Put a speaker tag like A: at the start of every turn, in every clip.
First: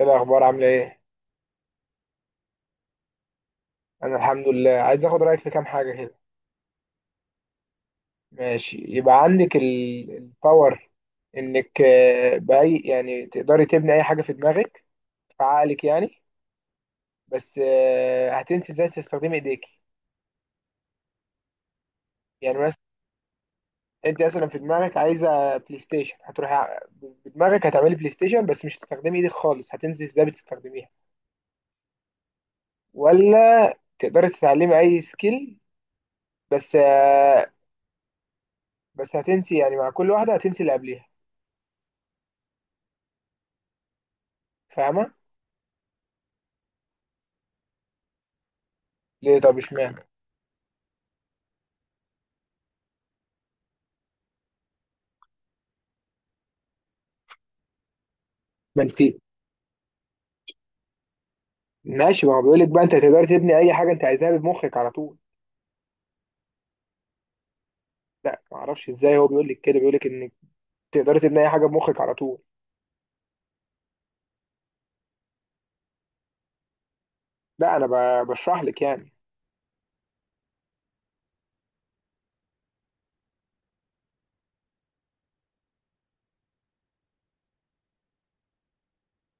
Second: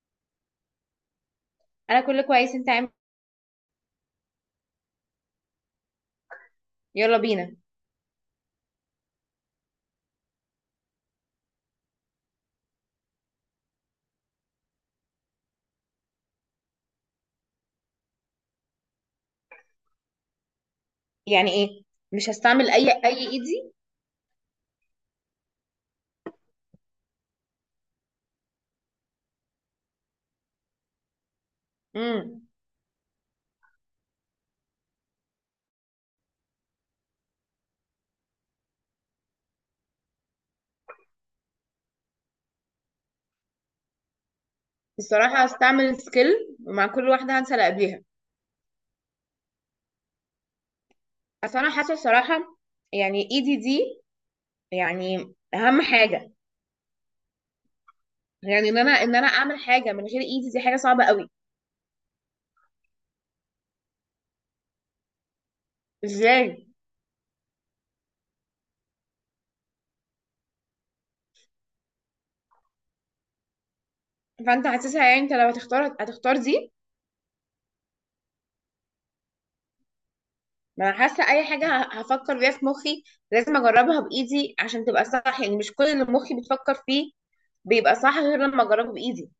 A: ايه الاخبار، عامله ايه؟
B: انا كله كويس. انت عامل
A: انا الحمد لله، عايز اخد رايك في كام حاجه كده.
B: إيه؟ يلا بينا.
A: ماشي. يبقى عندك ال- الباور انك باي يعني تقدري تبني اي حاجه في دماغك، في عقلك يعني. بس هتنسي ازاي تستخدمي ايديكي.
B: يعني ايه؟ مش
A: يعني
B: هستعمل
A: مثلا
B: اي ايدي.
A: انت مثلا في دماغك عايزه بلاي ستيشن، بدماغك هتعملي بلاي ستيشن بس مش هتستخدمي ايدك خالص، هتنسي ازاي بتستخدميها.
B: امم
A: ولا تقدري تتعلمي اي سكيل، بس بس هتنسي يعني. مع كل واحده هتنسي اللي قبليها. فاهمه؟
B: الصراحه هستعمل سكيل، ومع كل واحده هنسى اللي قبليها.
A: ليه؟ طب اشمعنى؟
B: اصل انا حاسه الصراحه، يعني ايدي دي يعني اهم حاجه، يعني ان
A: ما
B: انا
A: انت
B: ان انا اعمل حاجه من غير ايدي دي حاجه صعبه قوي.
A: ماشي، ما هو بيقول لك بقى انت تقدر تبني اي حاجه انت عايزها بمخك على طول.
B: ازاي؟
A: لا ما اعرفش ازاي، هو بيقول لك كده، بيقول لك انك تقدر تبني اي حاجه بمخك على طول.
B: فانت حاسسها، يعني انت لو هتختار هتختار دي.
A: لا انا بشرح لك يعني.
B: ما انا حاسه اي حاجه هفكر فيها في مخي، لازم اجربها بايدي عشان تبقى صح. يعني مش كل اللي مخي بتفكر فيه بيبقى صح غير لما اجربه بايدي.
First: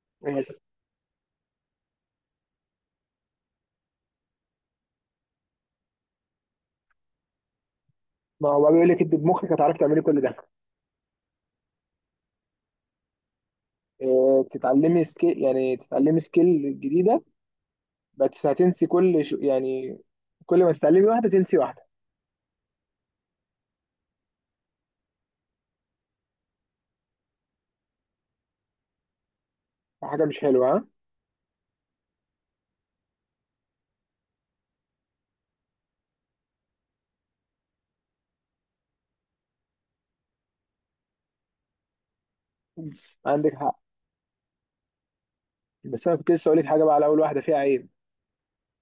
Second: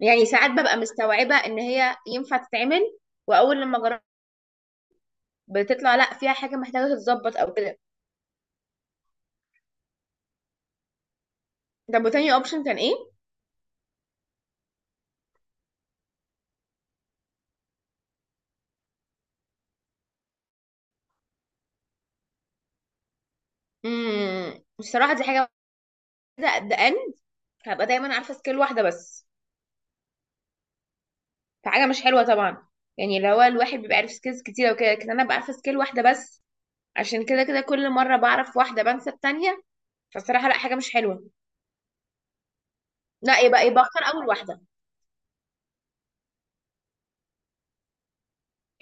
B: يعني ساعات ببقى مستوعبة ان هي ينفع تتعمل، واول لما جربت بتطلع لا، فيها حاجة محتاجة تتظبط او كده.
A: ما هو بيقول لك انت بمخك هتعرفي تعملي كل ده.
B: طب وتاني اوبشن كان ايه؟
A: اه تتعلمي سكيل، يعني تتعلمي سكيل جديده، بس هتنسي كل يعني، كل ما تتعلمي واحده تنسي واحده.
B: الصراحة دي حاجة واحدة، قد ان هبقى دايما عارفة سكيل واحدة بس،
A: حاجه مش حلوه، ها؟
B: فحاجة مش حلوة طبعا. يعني اللي هو الواحد بيبقى عارف سكيلز كتيرة وكده، لكن انا ببقى عارفة سكيل واحدة بس. عشان كده كده كل مرة بعرف واحدة بنسى التانية. فالصراحة لا، حاجة مش حلوة. لا،
A: عندك
B: يبقى
A: حق.
B: يبقى اختار اول واحدة.
A: بس انا كنت لسه اقول لك حاجه بقى، على اول واحده فيها عيب.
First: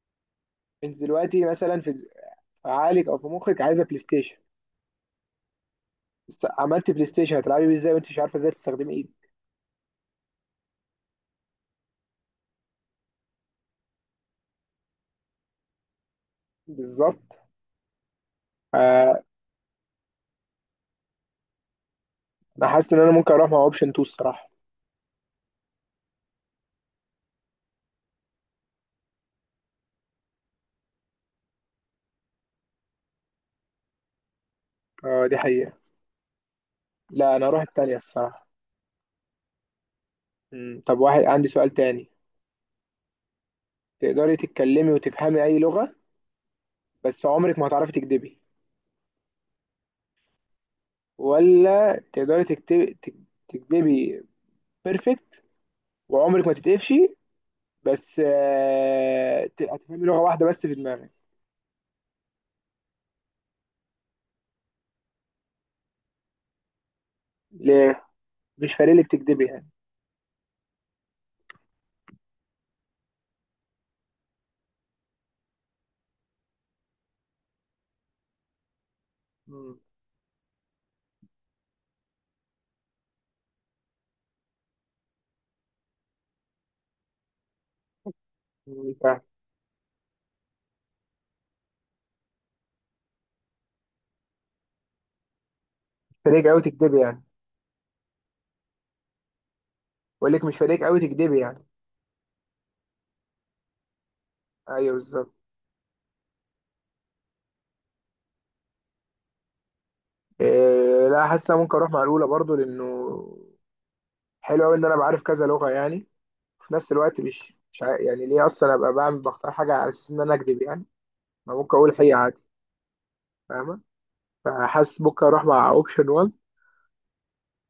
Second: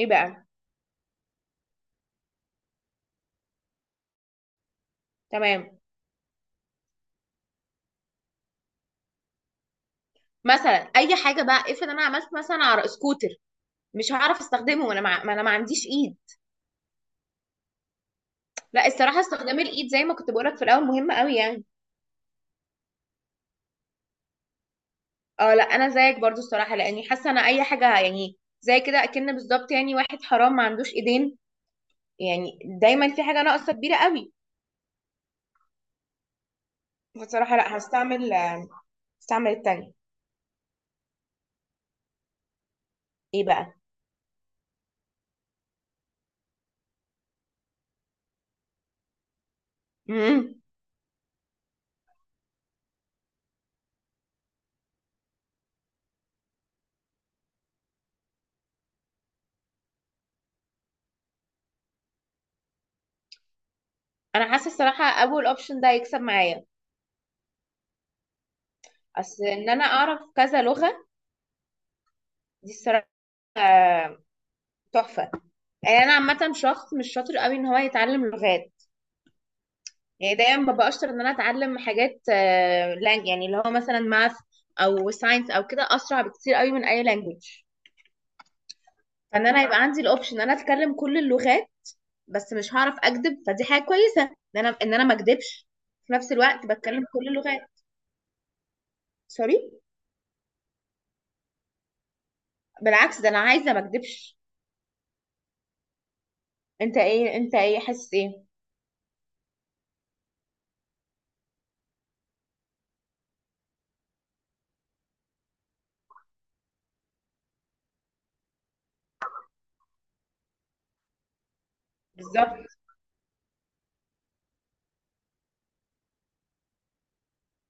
B: ايه بقى؟
A: انت دلوقتي مثلا في عقلك او في مخك عايزه بلاي ستيشن.
B: تمام.
A: بس عملت بلاي ستيشن، هتلعبي بيه ازاي وانت مش عارفه ازاي تستخدمي ايدك؟
B: مثلا اي حاجة بقى، افرض انا عملت مثلا على سكوتر، مش هعرف استخدمه وانا ما انا ما عنديش ايد.
A: بالظبط.
B: لا، الصراحه
A: آه.
B: استخدام الايد زي ما كنت بقولك في الاول مهم قوي يعني.
A: انا حاسس ان انا ممكن اروح مع اوبشن 2 الصراحه.
B: اه لا، انا زيك برضو الصراحه، لاني حاسه انا اي حاجه يعني زي كده اكن بالظبط، يعني واحد حرام ما عندوش ايدين. يعني دايما في حاجه ناقصه كبيره قوي.
A: آه دي حقيقه. لا انا
B: فالصراحه
A: اروح
B: لا،
A: التانية
B: هستعمل
A: الصراحه.
B: هستعمل التانية.
A: مم. طب واحد، عندي سؤال تاني.
B: ايه بقى؟
A: تقدري تتكلمي وتفهمي اي لغه بس عمرك ما هتعرفي تكدبي،
B: امم
A: ولا تقدري تكدبي بيرفكت وعمرك ما تتقفشي، بس هتفهمي لغه واحده بس في دماغك.
B: انا حاسه الصراحه اول اوبشن ده هيكسب معايا.
A: ليه؟ مش فارق لك
B: اصل
A: تكدبي
B: ان
A: يعني؟
B: انا اعرف كذا لغه دي الصراحه آه، تحفه. يعني انا عامه شخص مش شاطر قوي ان هو يتعلم لغات.
A: مم.
B: يعني دايما ببقى اشطر ان انا اتعلم حاجات، يعني اللي هو مثلا ماث او ساينس او كده اسرع بكتير قوي من اي لانجوج.
A: مم، فاهم.
B: فان انا يبقى عندي الاوبشن ان انا اتكلم كل اللغات، بس مش هعرف اكذب، فدي حاجه كويسه ان انا ما اكذبش في
A: مش
B: نفس
A: فارق قوي
B: الوقت
A: تكدبي
B: بتكلم
A: يعني؟
B: كل اللغات. سوري.
A: بقول لك مش فارق قوي تكدبي يعني؟
B: بالعكس ده انا عايزه ما اكذبش.
A: ايوه بالظبط.
B: انت ايه حاسس ايه؟
A: إيه، لا، حاسس أنا ممكن اروح مع الاولى برضو لانه حلو قوي ان انا بعرف كذا لغه يعني، وفي نفس الوقت مش مش عا- يعني ليه اصلا ابقى بعمل بختار حاجه على اساس ان انا اكذب يعني؟ ما ممكن اقول حقيقه عادي.
B: بالظبط.
A: فاهمه؟ فحاسس ممكن اروح مع اوبشن 1.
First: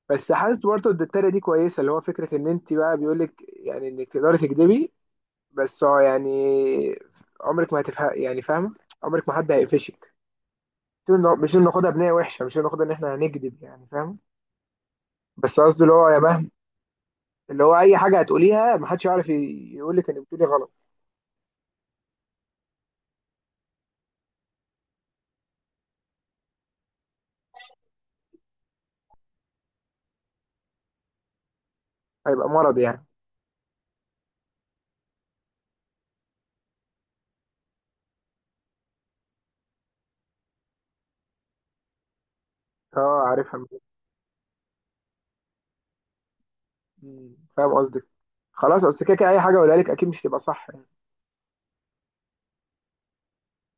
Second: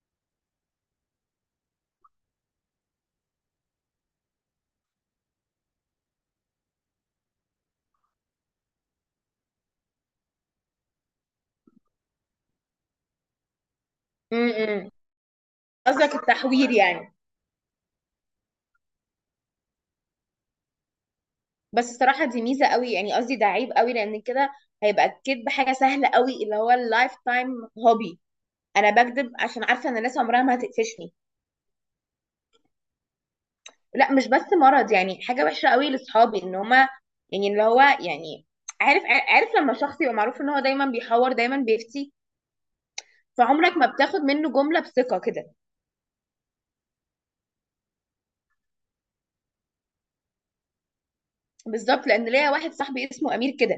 A: بس حاسس برضو ان التانية دي كويسه، اللي هو فكره ان انت بقى، بيقول لك يعني انك تقدري تكذبي، بس هو يعني عمرك ما هتفهم يعني. فاهمه؟ عمرك ما حد هيقفشك. مش إنه ناخدها بنية وحشه، مش إنه ناخدها ان احنا هنكذب يعني. فاهم؟
B: امم
A: بس قصدي اللي هو
B: قصدك
A: يا مهما،
B: التحوير يعني.
A: اللي هو اي حاجه هتقوليها محدش يعرف يقولك انك بتقولي غلط.
B: بس الصراحه دي ميزه قوي، يعني قصدي ده عيب قوي، لان كده هيبقى الكذب حاجه سهله قوي، اللي هو اللايف تايم هوبي. انا بكذب عشان عارفه ان الناس عمرها ما هتقفشني.
A: هيبقى مرض يعني.
B: لا، مش بس مرض، يعني حاجه وحشه قوي لاصحابي ان هما، يعني اللي هو يعني عارف. عارف لما شخص يبقى معروف ان هو دايما بيحور دايما بيفتي،
A: اه، عارفها
B: فعمرك
A: من-
B: ما بتاخد منه جمله بثقه كده.
A: مم. فاهم قصدك. خلاص. اصل كده كده اي حاجه اقولها لك اكيد مش تبقى صح يعني.
B: بالظبط، لان ليا واحد صاحبي اسمه امير كده.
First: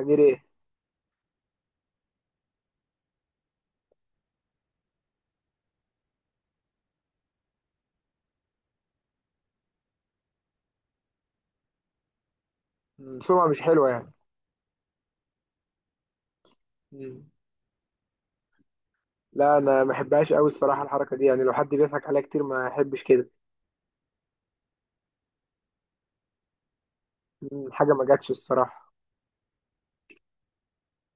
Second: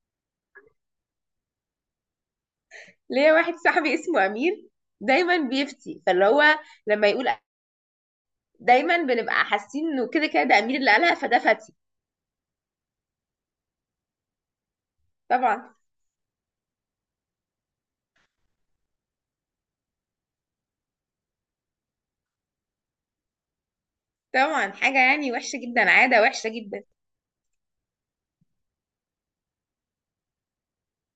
A: غير ايه؟
B: ليا واحد صاحبي اسمه امير دايما بيفتي، فاللي هو لما يقول دايما بنبقى حاسين انه كده كده ده امير اللي قالها فده فتي.
A: مم. سمعه مش حلوه يعني.
B: طبعا.
A: مم. لا انا ما بحبهاش قوي الصراحه الحركه دي يعني. لو حد بيضحك عليا كتير ما احبش كده.
B: طبعا حاجه يعني وحشه جدا، عاده وحشه جدا.
A: مم. حاجه ما جاتش الصراحه.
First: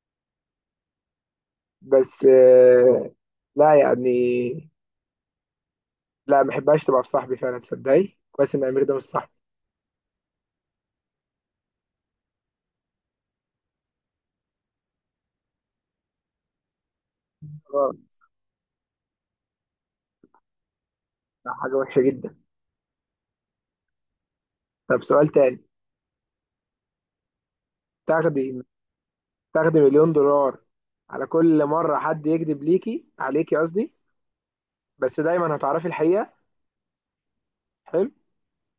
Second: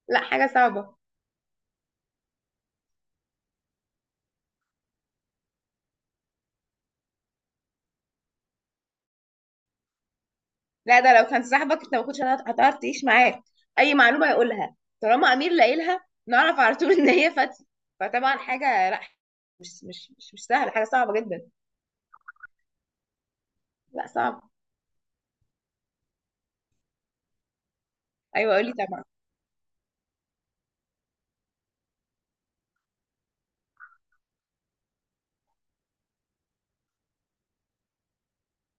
B: لا حاجه صعبه.
A: بس لا يعني، لا ما بحبهاش تبقى في صاحبي فعلا. تصدقي كويس ان امير ده مش صاحبي.
B: لا، ده لو كان صاحبك انت ما كنتش هتعرف تعيش معاه. اي معلومه يقولها طالما امير لاقيلها نعرف على طول ان هي فتحي.
A: اه.
B: فطبعا حاجه لا، مش سهله، حاجه صعبه جدا.
A: ده حاجه وحشه جدا.
B: لا صعب.
A: طب سؤال تاني. تاخدي
B: ايوه قولي طبعا.
A: تاخدي مليون دولار على كل مرة حد يكذب ليكي، عليكي قصدي، بس دايما هتعرفي الحقيقة. حلو؟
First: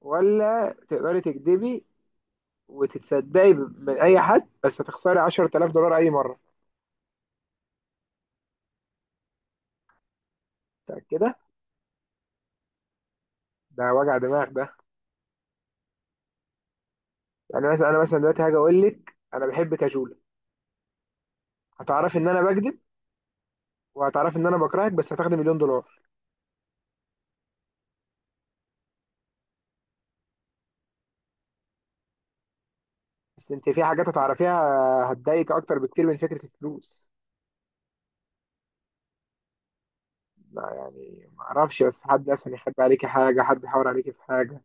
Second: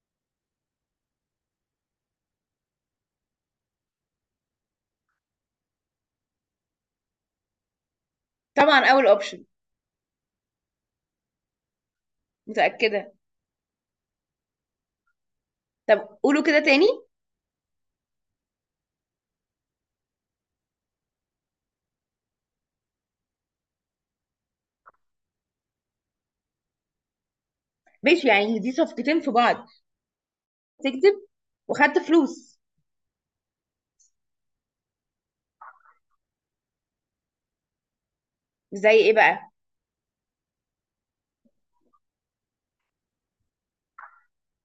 A: ولا تقدري تكذبي وتتصدقي من أي حد بس هتخسري 10,000 دولار أي مرة.
B: طبعا اول اوبشن.
A: متأكدة؟
B: متاكده.
A: ده وجع دماغ ده.
B: طب قولوا كده تاني.
A: يعني مثلا أنا مثلا دلوقتي هاجي أقول لك أنا بحبك يا جولة، هتعرفي إن أنا بكذب وهتعرفي إن أنا بكرهك، بس هتاخدي مليون دولار.
B: ماشي يعني دي صفقتين في بعض، تكذب وخدت فلوس.
A: بس أنت في حاجات هتعرفيها هتضايقك أكتر بكتير من فكرة الفلوس.
B: زي ايه بقى؟
A: لا يعني معرفش، بس حد مثلا يخبي عليكي حاجة، حد يحاور عليكي في حاجة،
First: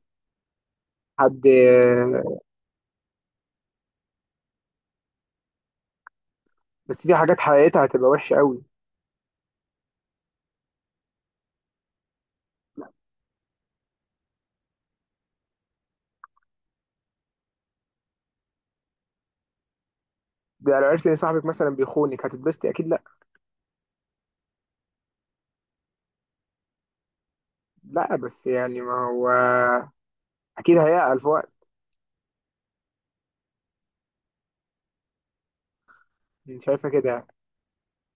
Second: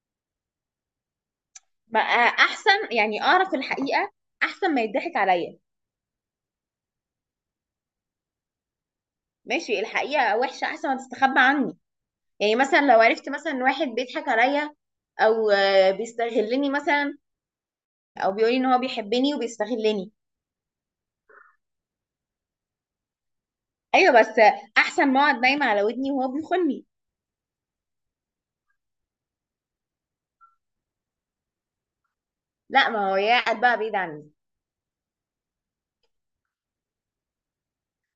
A: حد.
B: بقى احسن يعني اعرف الحقيقه احسن ما يضحك عليا.
A: بس في حاجات حقيقتها هتبقى وحشة قوي.
B: ماشي، الحقيقه وحشه احسن ما تستخبى عني. يعني مثلا لو عرفت مثلا ان واحد بيضحك عليا، او بيستغلني مثلا، او بيقولي ان هو بيحبني وبيستغلني.
A: ده لو عرفت ان صاحبك مثلا بيخونك، هتتبسطي اكيد؟ لا.
B: ايوه بس احسن ما اقعد نايمه على ودني وهو بيخوني.
A: لا بس يعني ما هو اكيد هيعقل في وقت.
B: لا، ما هو يا قاعد بقى بعيد عني.
A: انت شايفة كده؟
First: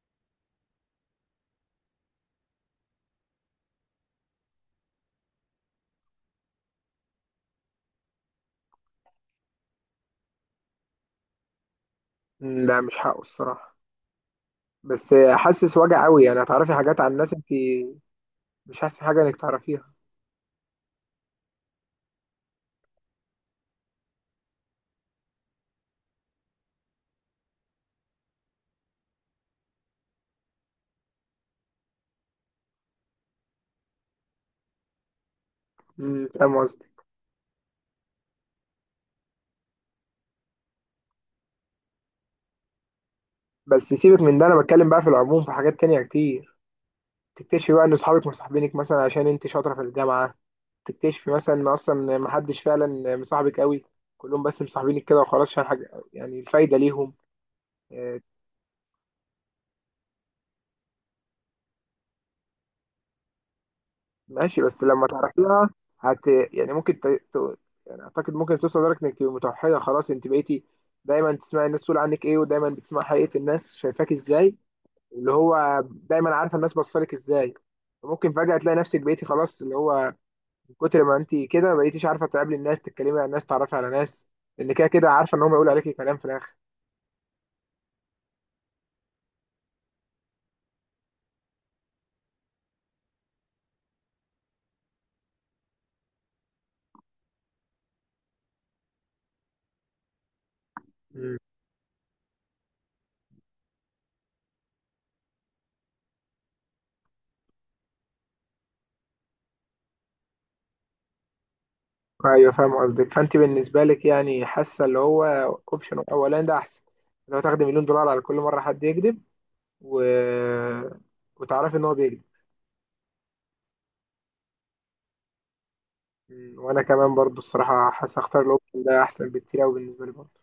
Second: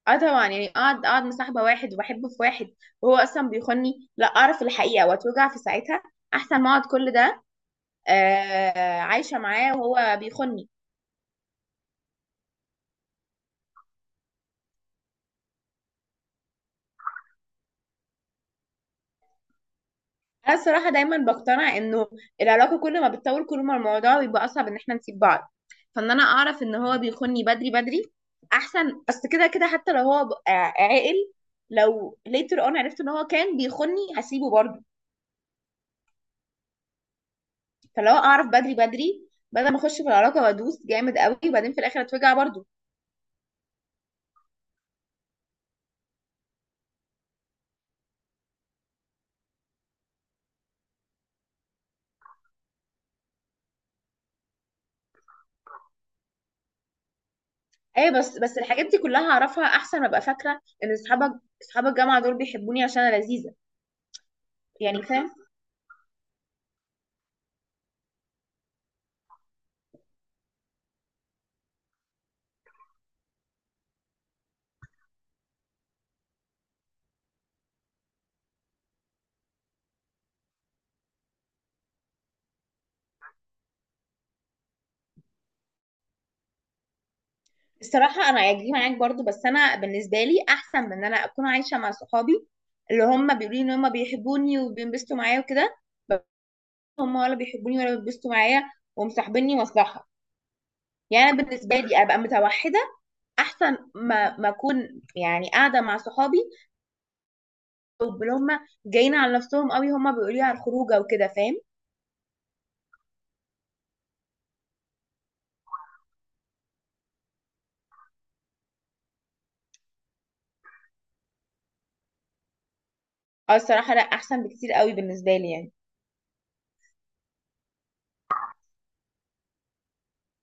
B: اه طبعا، يعني اقعد مصاحبه واحد وبحبه في واحد وهو اصلا بيخوني، لا اعرف الحقيقه واتوجع في ساعتها احسن ما اقعد كل ده عايشه معاه وهو بيخوني.
A: م، لا مش حقه الصراحة. بس حاسس وجع قوي يعني، هتعرفي حاجات عن ناس انت مش حاسس حاجة انك تعرفيها.
B: انا الصراحه دايما بقتنع انه العلاقه كل ما بتطول كل ما الموضوع بيبقى اصعب ان احنا نسيب بعض. فان انا اعرف ان هو بيخوني بدري بدري احسن. اصل كده كده حتى لو هو عاقل، لو later on عرفت ان هو كان بيخوني هسيبه برضه.
A: فاهم قصدي.
B: فلو اعرف بدري بدري بدل ما اخش في العلاقه وادوس جامد قوي وبعدين في الاخر اتوجع برضه.
A: بس سيبك من ده، انا بتكلم بقى في العموم في حاجات تانية كتير. تكتشفي بقى ان صحابك مصاحبينك مثلا عشان انت شاطرة في الجامعة. تكتشفي مثلا ان اصلا محدش فعلا مصاحبك قوي، كلهم بس مصاحبينك كده وخلاص عشان حاجة يعني الفايدة ليهم.
B: ايوه
A: إيه،
B: بس الحاجات دي كلها اعرفها احسن ما ابقى فاكره ان اصحاب الجامعه دول بيحبوني عشان انا لذيذه.
A: ماشي. بس
B: يعني
A: لما
B: فاهم.
A: تعرفيها هت يعني ممكن يعني اعتقد ممكن توصل لدرجه انك تبقي متوحده خلاص انت بقيتي دايما تسمعي الناس تقول عنك ايه، ودايما بتسمعي حقيقه الناس شايفاك ازاي، اللي هو دايما عارفه الناس بصلك ازاي. ممكن فجاه تلاقي نفسك بقيتي خلاص اللي هو من كتر ما انت كده بقيتيش عارفه تقابلي الناس، تتكلمي عن الناس، تعرفي على ناس، لان كده كده عارفه ان هم يقولوا عليكي كلام في الاخر.
B: الصراحة أنا هيجي معاك برضو، بس أنا بالنسبة لي أحسن من إن أنا أكون عايشة مع صحابي اللي هم بيقولوا لي إن هم بيحبوني وبينبسطوا معايا وكده، بس هم ولا بيحبوني ولا بينبسطوا معايا ومصاحبيني مصلحة. يعني
A: مم.
B: أنا بالنسبة لي أبقى متوحدة أحسن ما أكون يعني قاعدة مع صحابي واللي هم جايين على نفسهم قوي هم بيقولوا لي على الخروجة وكده، فاهم.
A: ايوه فاهم قصدك. فانت بالنسبه لك يعني حاسه اللي هو اوبشن اولان ده احسن لو تاخدي مليون دولار على كل مره حد يكذب و... وتعرفي ان هو بيكذب.
B: أو الصراحة لا، أحسن بكتير قوي بالنسبة لي يعني.
A: م، وانا كمان برضو الصراحه حاسس اختار الاوبشن ده احسن بكتير قوي بالنسبه لي برضو.